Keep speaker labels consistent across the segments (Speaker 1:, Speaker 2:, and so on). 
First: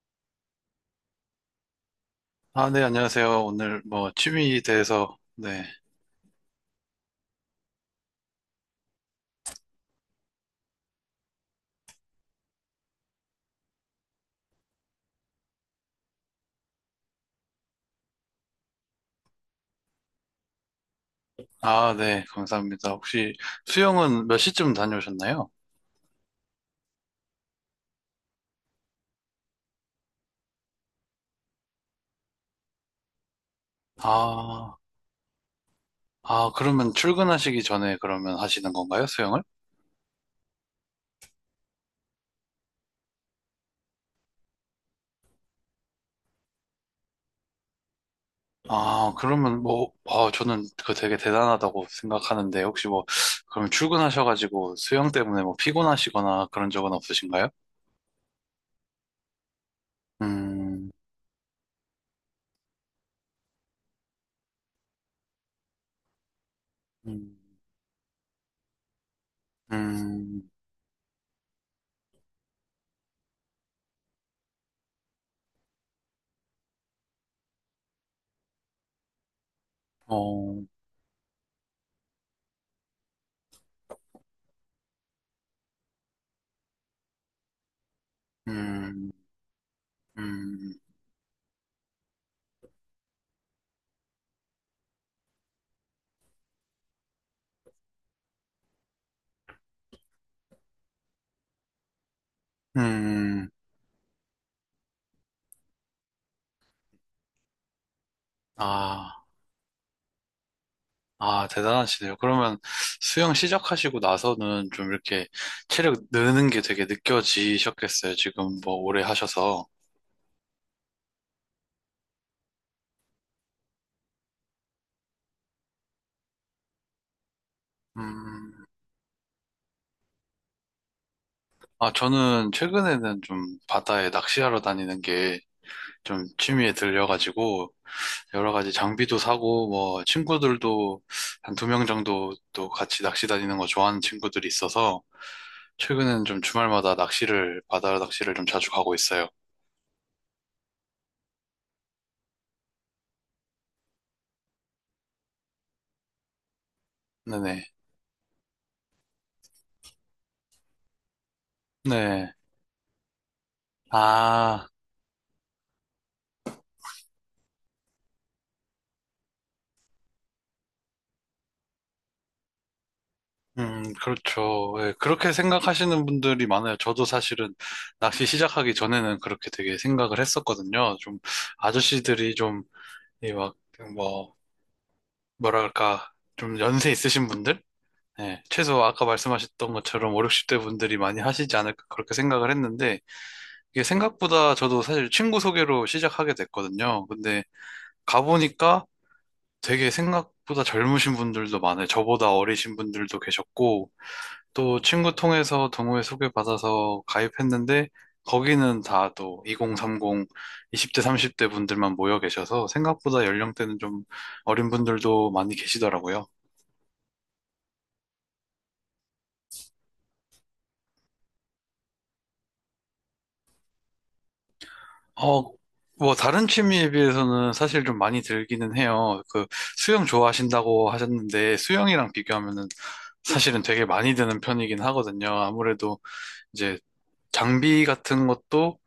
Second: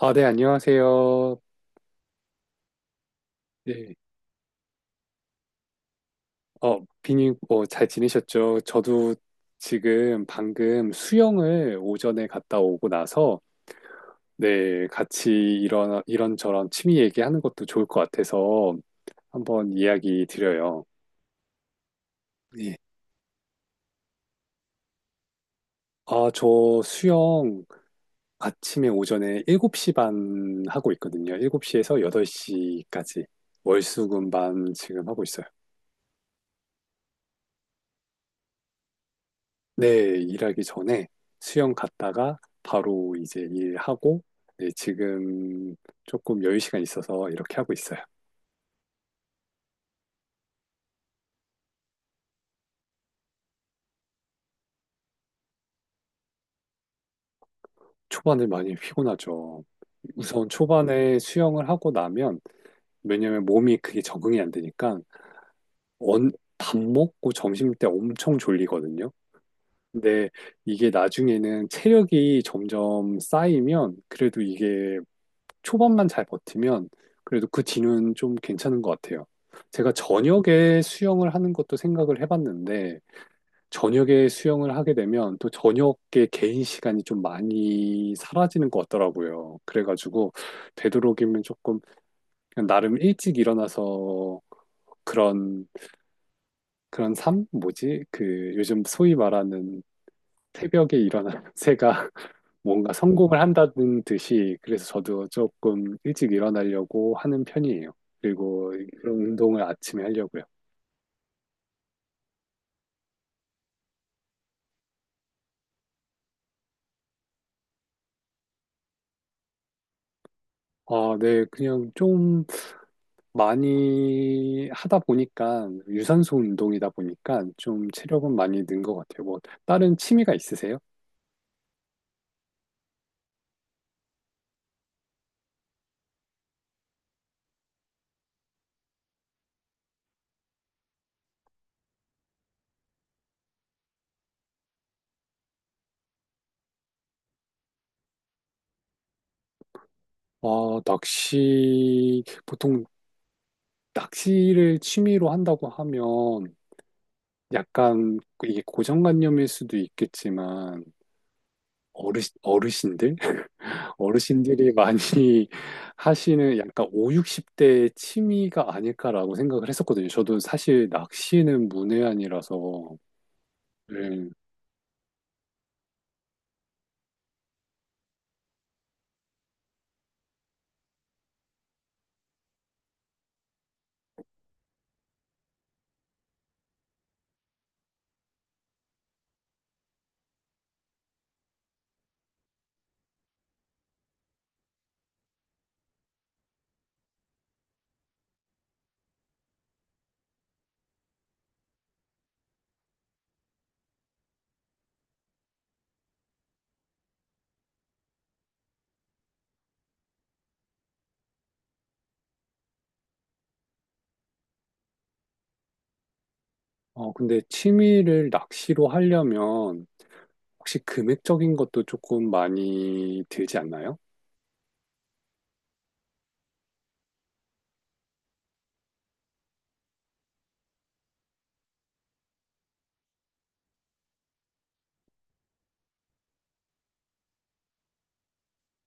Speaker 1: 아, 네, 안녕하세요.
Speaker 2: 아, 네, 안녕하세요. 오늘
Speaker 1: 네.
Speaker 2: 뭐 취미에 대해서, 네.
Speaker 1: 비님, 뭐, 잘 지내셨죠? 저도 지금 방금 수영을 오전에 갔다 오고 나서, 네, 같이 이런저런 취미 얘기하는 것도 좋을 것 같아서 한번 이야기 드려요.
Speaker 2: 아, 네,
Speaker 1: 네.
Speaker 2: 감사합니다. 혹시 수영은 몇 시쯤 다녀오셨나요?
Speaker 1: 아, 저 수영 아침에 오전에 7시 반 하고 있거든요. 7시에서 8시까지. 월수금 반
Speaker 2: 아,
Speaker 1: 지금 하고 있어요.
Speaker 2: 아, 그러면 출근하시기 전에 그러면 하시는 건가요, 수영을?
Speaker 1: 네, 일하기 전에 수영 갔다가 바로 이제 일하고, 네, 지금 조금 여유 시간 있어서 이렇게 하고 있어요.
Speaker 2: 아, 그러면 뭐, 아, 저는 그 되게 대단하다고 생각하는데, 혹시 뭐, 그럼 출근하셔가지고 수영 때문에 뭐 피곤하시거나 그런 적은 없으신가요?
Speaker 1: 초반에 많이 피곤하죠. 우선
Speaker 2: 음.
Speaker 1: 초반에 수영을 하고 나면, 왜냐면 몸이 그게 적응이 안 되니까, 언, 밥 먹고
Speaker 2: 음.
Speaker 1: 점심 때 엄청 졸리거든요. 근데
Speaker 2: 음.
Speaker 1: 이게 나중에는 체력이 점점 쌓이면, 그래도 이게 초반만 잘 버티면 그래도 그 뒤는 좀 괜찮은 것 같아요. 제가
Speaker 2: 어.
Speaker 1: 저녁에 수영을 하는 것도 생각을 해봤는데 저녁에 수영을 하게 되면 또 저녁에 개인 시간이 좀 많이 사라지는 것
Speaker 2: 음.
Speaker 1: 같더라고요. 그래가지고
Speaker 2: 음.
Speaker 1: 되도록이면 조금 그냥 나름 일찍 일어나서 그런 그런 삶 뭐지? 그 요즘 소위 말하는 새벽에 일어나는 새가 뭔가 성공을
Speaker 2: 음.
Speaker 1: 한다는 듯이 그래서 저도 조금 일찍 일어나려고 하는 편이에요. 그리고 그런
Speaker 2: 아.
Speaker 1: 운동을 아침에 하려고요.
Speaker 2: 아, 대단하시네요. 그러면 수영 시작하시고 나서는 좀 이렇게 체력 느는 게 되게 느껴지셨겠어요. 지금 뭐 오래 하셔서.
Speaker 1: 아, 네, 그냥 좀 많이 하다 보니까 유산소 운동이다 보니까 좀 체력은
Speaker 2: 음.
Speaker 1: 많이 는 것 같아요. 뭐 다른 취미가 있으세요?
Speaker 2: 아, 저는 최근에는 좀 바다에 낚시하러 다니는 게 좀 취미에 들려가지고 여러 가지 장비도 사고 뭐 친구들도 한 두 명 정도 또 같이 낚시 다니는 거 좋아하는 친구들이 있어서 최근에는 좀 주말마다 낚시를, 바다 낚시를 좀 자주 가고 있어요.
Speaker 1: 아, 낚시 보통 낚시를 취미로 한다고 하면
Speaker 2: 네네.
Speaker 1: 약간 이게 고정관념일 수도 있겠지만
Speaker 2: 네.
Speaker 1: 어르신들?
Speaker 2: 아.
Speaker 1: 어르신들이 많이 하시는 약간 5, 60대의 취미가 아닐까라고 생각을 했었거든요. 저도 사실 낚시는 문외한이라서. 네.
Speaker 2: 그렇죠. 예, 그렇게 생각하시는 분들이 많아요. 저도 사실은 낚시 시작하기 전에는 그렇게 되게 생각을 했었거든요. 좀 아저씨들이 좀, 이 막, 뭐, 뭐랄까, 좀 연세 있으신 분들? 예, 최소 아까 말씀하셨던 것처럼 5, 60대 분들이 많이 하시지 않을까 그렇게 생각을 했는데, 이게 생각보다 저도 사실 친구 소개로 시작하게 됐거든요. 근데 가보니까 되게 생각보다 젊으신 분들도 많아요. 저보다 어리신 분들도 계셨고, 또 친구 통해서 동호회 소개받아서 가입했는데 거기는 다 또 2030, 20대, 30대 분들만 모여 계셔서 생각보다 연령대는 좀 어린 분들도 많이 계시더라고요.
Speaker 1: 근데 취미를 낚시로 하려면 혹시 금액적인 것도 조금 많이 들지 않나요?
Speaker 2: 어, 뭐 다른 취미에 비해서는 사실 좀 많이 들기는 해요. 그 수영 좋아하신다고 하셨는데 수영이랑 비교하면은 사실은 되게 많이 드는 편이긴 하거든요. 아무래도 이제 장비 같은 것도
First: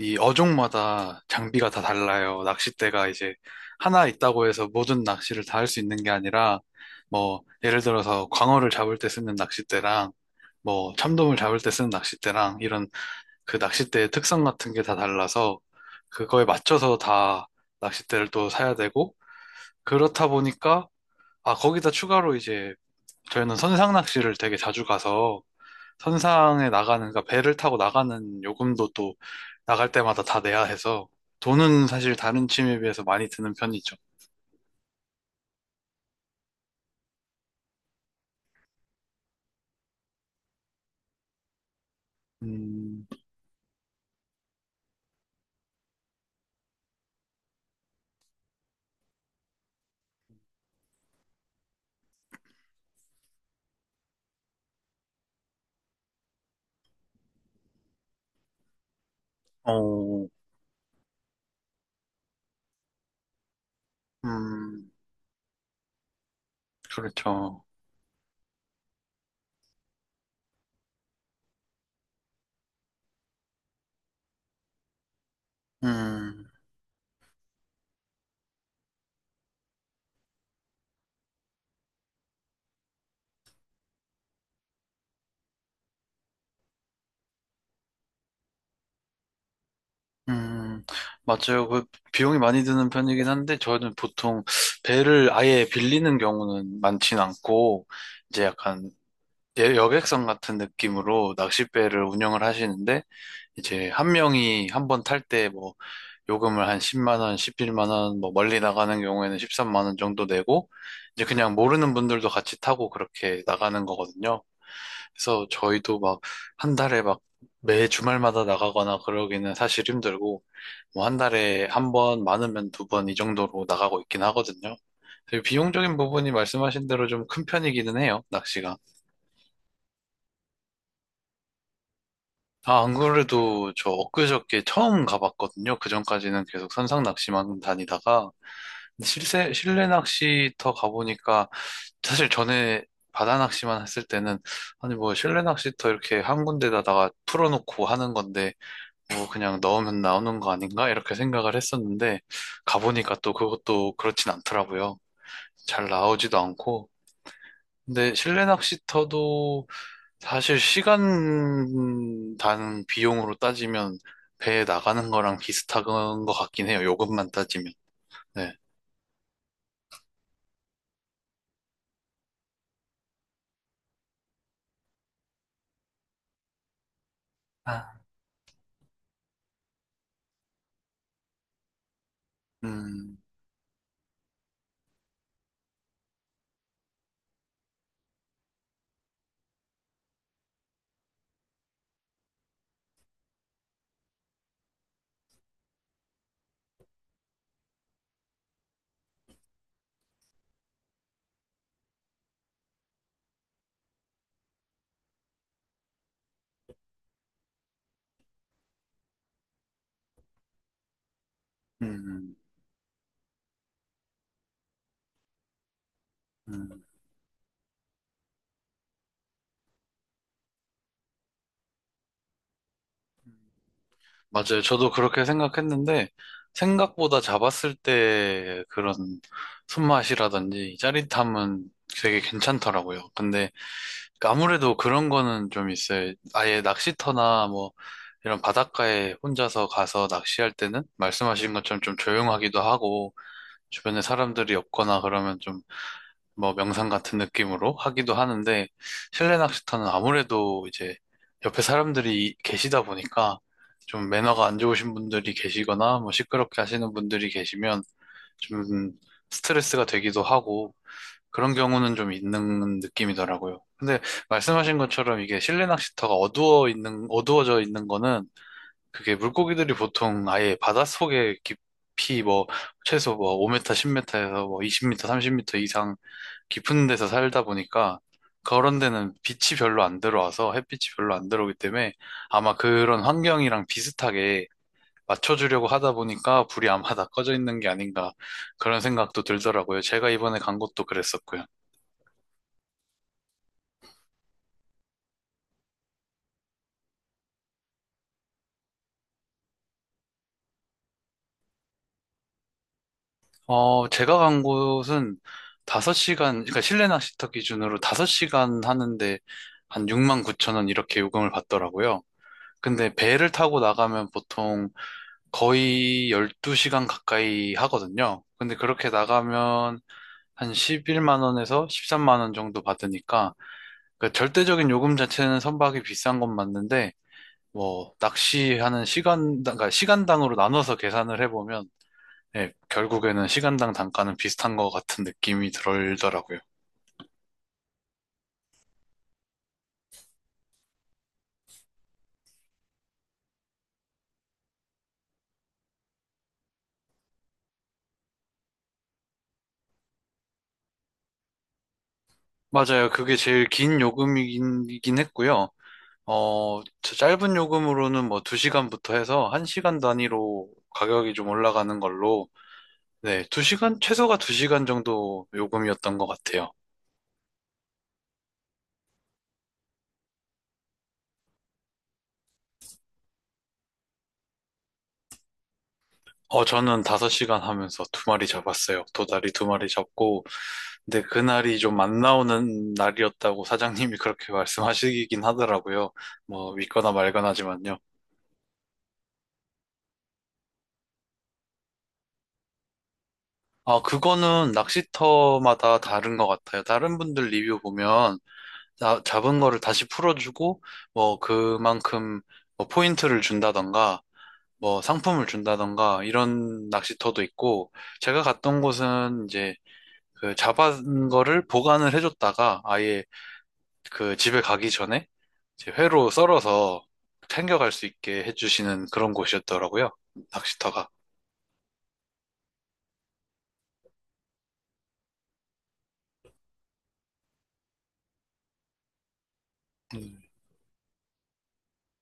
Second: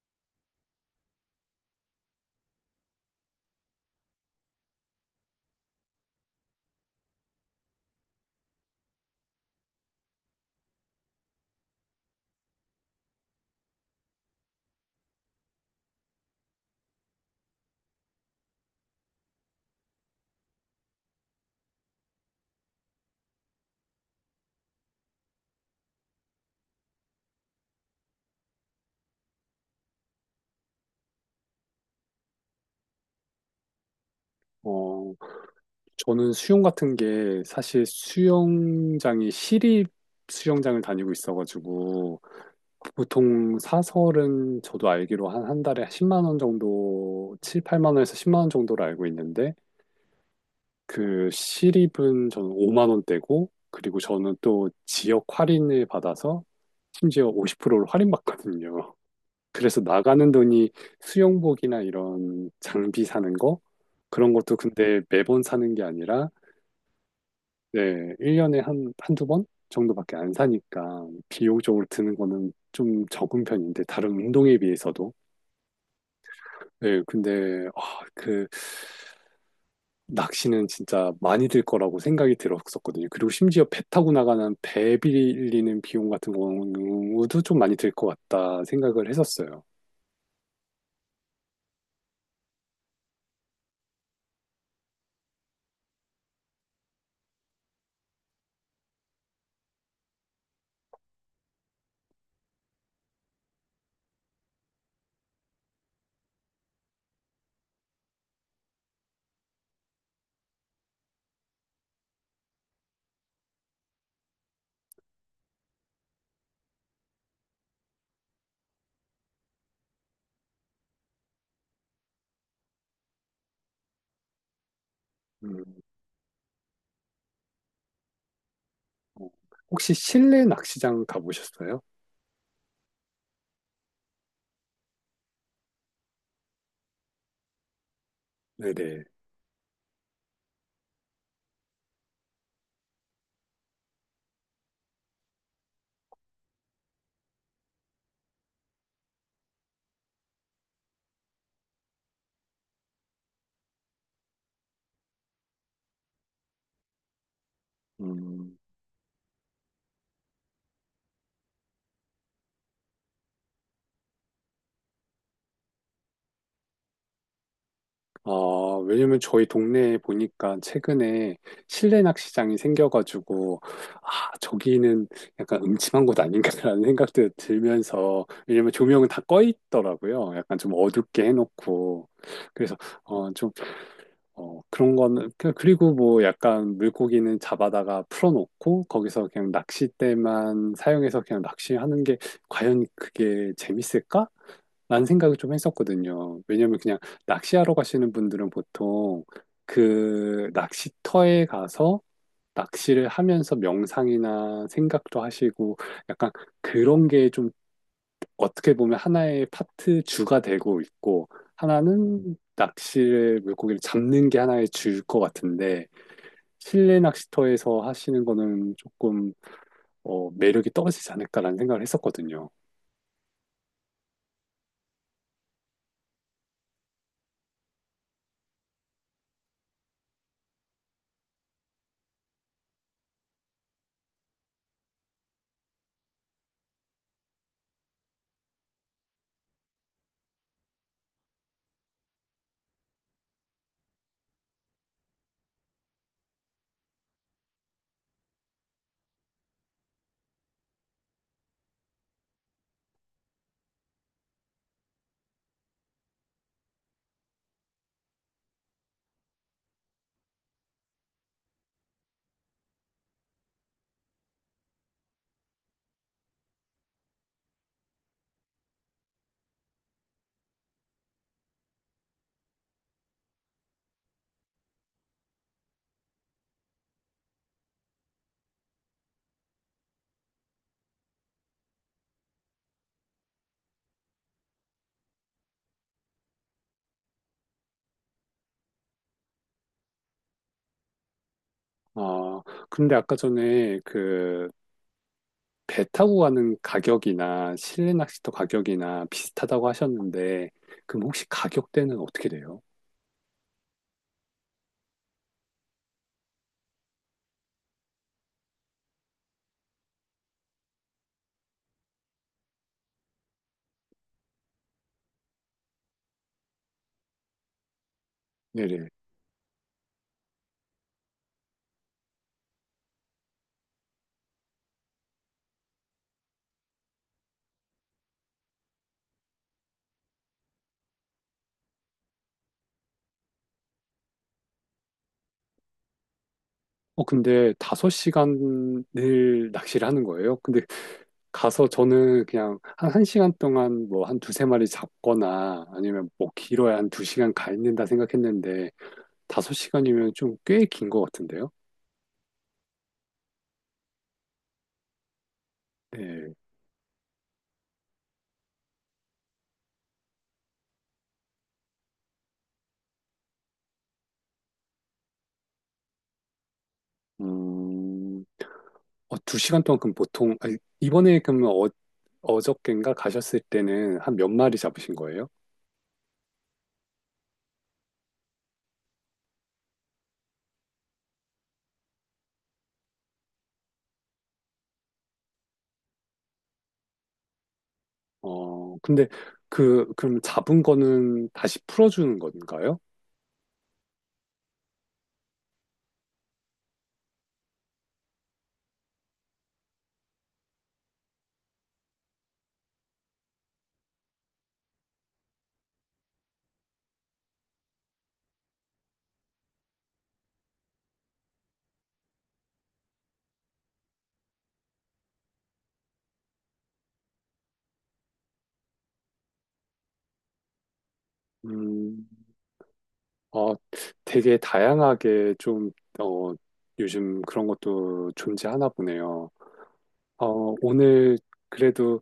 Speaker 2: 이 어종마다 장비가 다 달라요. 낚싯대가 이제 하나 있다고 해서 모든 낚시를 다 할 수 있는 게 아니라, 뭐, 예를 들어서 광어를 잡을 때 쓰는 낚싯대랑, 뭐, 참돔을 잡을 때 쓰는 낚싯대랑, 이런 그 낚싯대의 특성 같은 게 다 달라서, 그거에 맞춰서 다 낚싯대를 또 사야 되고, 그렇다 보니까, 아, 거기다 추가로 이제, 저희는 선상 낚시를 되게 자주 가서, 선상에 나가는, 그러니까 배를 타고 나가는 요금도 또 나갈 때마다 다 내야 해서 돈은 사실 다른 취미에 비해서 많이 드는 편이죠.
Speaker 1: 어, 저는 수영 같은 게 사실 수영장이 시립 수영장을 다니고 있어가지고
Speaker 2: 음.
Speaker 1: 보통 사설은 저도 알기로 한, 한 달에 10만 원 정도, 7, 8만 원에서 10만 원 정도로 알고 있는데, 그 시립은 저는 5만 원대고, 그리고 저는 또 지역 할인을 받아서 심지어 50%를 할인받거든요. 그래서
Speaker 2: 어.
Speaker 1: 나가는 돈이 수영복이나 이런 장비 사는 거, 그런 것도
Speaker 2: 음,
Speaker 1: 근데 매번 사는 게 아니라,
Speaker 2: 그렇죠.
Speaker 1: 네, 1년에 한, 한두 번 정도밖에 안 사니까 비용적으로 드는 거는 좀 적은 편인데, 다른 운동에 비해서도.
Speaker 2: 음.
Speaker 1: 네, 근데, 아, 그, 낚시는 진짜 많이 들 거라고 생각이 들었었거든요. 그리고 심지어 배 타고 나가는 배 빌리는 비용 같은 경우도 좀 많이 들 것 같다 생각을 했었어요.
Speaker 2: 음, 맞아요. 그 비용이 많이 드는 편이긴 한데 저는 보통 배를 아예 빌리는 경우는 많진 않고 이제 약간 여객선 같은 느낌으로 낚싯배를 운영을 하시는데 이제 한 명이 한 번 탈때뭐 요금을 한 10만 원, 11만 원, 뭐 멀리 나가는 경우에는 13만 원 정도 내고 이제 그냥 모르는 분들도 같이 타고 그렇게 나가는 거거든요. 그래서 저희도 막 한 달에 막 매 주말마다 나가거나 그러기는 사실 힘들고 뭐 한 달에 한 번, 많으면 2번 이 정도로 나가고 있긴 하거든요. 그래서
Speaker 1: 음,
Speaker 2: 비용적인 부분이 말씀하신 대로 좀 큰 편이기는 해요, 낚시가.
Speaker 1: 어, 혹시 실내 낚시장 가보셨어요?
Speaker 2: 아, 안 그래도 저 엊그저께 처음 가봤거든요. 그전까지는 계속 선상 낚시만 다니다가
Speaker 1: 네네.
Speaker 2: 실내 낚시터 가보니까 사실 전에 바다 낚시만 했을 때는 아니 뭐 실내 낚시터 이렇게 한 군데다가 풀어놓고 하는 건데 뭐 그냥 넣으면 나오는 거 아닌가 이렇게 생각을 했었는데 가보니까 또 그것도 그렇진 않더라고요. 잘 나오지도 않고 근데 실내
Speaker 1: 음,
Speaker 2: 낚시터도 사실 시간 단 비용으로 따지면 배에 나가는 거랑 비슷한 것 같긴 해요. 요금만 따지면.
Speaker 1: 아,
Speaker 2: 네.
Speaker 1: 왜냐면 저희 동네에 보니까 최근에 실내 낚시장이 생겨가지고, 아, 저기는 약간 음침한 곳 아닌가라는 생각도
Speaker 2: 아.
Speaker 1: 들면서, 왜냐면 조명은 다 꺼 있더라고요. 약간 좀 어둡게 해놓고. 그래서,
Speaker 2: 음.
Speaker 1: 좀 그런 거는, 그리고 뭐 약간 물고기는 잡아다가 풀어놓고 거기서 그냥 낚싯대만 사용해서 그냥 낚시하는 게 과연 그게 재밌을까? 라는 생각을 좀 했었거든요. 왜냐면 그냥 낚시하러 가시는 분들은 보통 그 낚시터에 가서 낚시를 하면서 명상이나 생각도 하시고 약간 그런 게좀 어떻게 보면 하나의 파트 주가 되고 있고
Speaker 2: 음.
Speaker 1: 하나는 낚시를 물고기를 잡는 게 하나의 주일 것 같은데
Speaker 2: 음.
Speaker 1: 실내 낚시터에서 하시는 거는 조금 매력이 떨어지지 않을까라는 생각을 했었거든요.
Speaker 2: 맞아요. 저도 그렇게 생각했는데, 생각보다 잡았을 때 그런 손맛이라든지 짜릿함은 되게 괜찮더라고요. 근데 아무래도 그런 거는 좀 있어요. 아예 낚시터나 뭐 이런 바닷가에 혼자서 가서 낚시할 때는 말씀하신 것처럼 좀 조용하기도 하고, 주변에 사람들이 없거나 그러면 좀 뭐 명상 같은 느낌으로 하기도 하는데 실내 낚시터는 아무래도 이제 옆에 사람들이 계시다 보니까 좀 매너가 안 좋으신 분들이 계시거나 뭐 시끄럽게 하시는 분들이 계시면 좀 스트레스가 되기도 하고 그런 경우는 좀 있는 느낌이더라고요. 근데 말씀하신 것처럼 이게 실내 낚시터가 어두워져 있는 거는 그게 물고기들이 보통 아예 바닷속에 깊이 뭐 최소 뭐 5m, 10m에서 뭐 20m, 30m 이상 깊은 데서 살다 보니까 그런 데는 빛이 별로 안 들어와서 햇빛이 별로 안 들어오기 때문에 아마 그런 환경이랑 비슷하게 맞춰주려고 하다 보니까 불이 아마 다 꺼져 있는 게 아닌가 그런 생각도 들더라고요. 제가 이번에 간 곳도 그랬었고요.
Speaker 1: 아, 근데 아까 전에 그 배 타고 가는 가격이나 실내 낚시터 가격이나 비슷하다고 하셨는데 그럼 혹시 가격대는 어떻게 돼요?
Speaker 2: 어, 제가 간 곳은 5시간, 그러니까 실내 낚시터 기준으로 5시간 하는데 한 6만 9천 원 이렇게 요금을 받더라고요. 근데 배를 타고 나가면 보통 거의 12시간 가까이 하거든요. 근데
Speaker 1: 네네.
Speaker 2: 그렇게 나가면 한 11만 원에서 13만 원 정도 받으니까 그 절대적인 요금 자체는 선박이 비싼 건 맞는데 뭐 낚시하는 시간 그러니까 시간당으로 나눠서 계산을 해보면 예, 결국에는 시간당 단가는 비슷한 것 같은 느낌이 들더라고요.
Speaker 1: 근데 다섯 시간을 낚시를 하는 거예요? 근데 가서 저는 그냥 한 1시간 동안 뭐 한 두세 마리 잡거나 아니면 뭐 길어야 한 2시간 가 있는다 생각했는데 5시간이면 좀 꽤 긴 것 같은데요?
Speaker 2: 맞아요. 그게 제일 긴 요금이긴 했고요.
Speaker 1: 네.
Speaker 2: 어, 저 짧은 요금으로는 뭐 2시간부터 해서 1시간 단위로 가격이 좀 올라가는 걸로 네, 2시간 최소가 2시간 정도 요금이었던 것 같아요.
Speaker 1: 음, 2시간 동안 그럼 보통, 아니, 이번에 그러면 어저껜가 가셨을 때는 한 몇 마리 잡으신 거예요?
Speaker 2: 어, 저는 5시간 하면서 2마리 잡았어요. 도다리 2마리 잡고, 근데 그날이 좀 안 나오는 날이었다고 사장님이 그렇게 말씀하시긴 하더라고요. 뭐, 믿거나 말거나지만요.
Speaker 1: 근데 그럼 잡은 거는 다시 풀어주는 건가요?
Speaker 2: 아, 그거는 낚시터마다 다른 것 같아요. 다른 분들 리뷰 보면, 잡은 거를 다시 풀어주고, 뭐, 그만큼, 뭐 포인트를 준다던가, 뭐 상품을 준다던가 이런 낚시터도 있고 제가 갔던 곳은 이제 그 잡은 거를 보관을 해줬다가 아예 그 집에 가기 전에 이제 회로 썰어서 챙겨갈 수 있게 해주시는 그런 곳이었더라고요. 낚시터가.
Speaker 1: 음, 어, 되게 다양하게 좀, 어, 요즘 그런 것도 존재하나 보네요.
Speaker 2: 음.
Speaker 1: 오늘 그래도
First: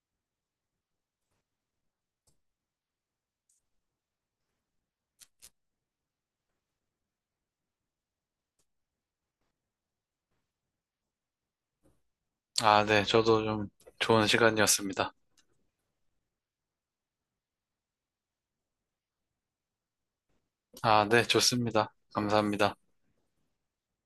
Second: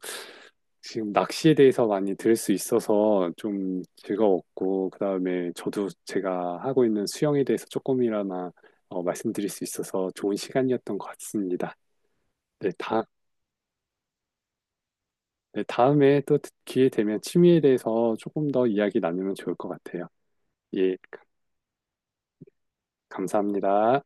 Speaker 1: 지금 낚시에 대해서 많이 들을 수 있어서 좀 즐거웠고, 그다음에 저도 제가 하고 있는 수영에 대해서 조금이나마 말씀드릴 수 있어서 좋은 시간이었던 것 같습니다. 네,
Speaker 2: 아, 네. 저도 좀 좋은 시간이었습니다.
Speaker 1: 네, 다음에 또 기회 되면 취미에 대해서 조금 더 이야기 나누면 좋을 것 같아요. 예,
Speaker 2: 아, 네. 좋습니다. 감사합니다.
Speaker 1: 감사합니다.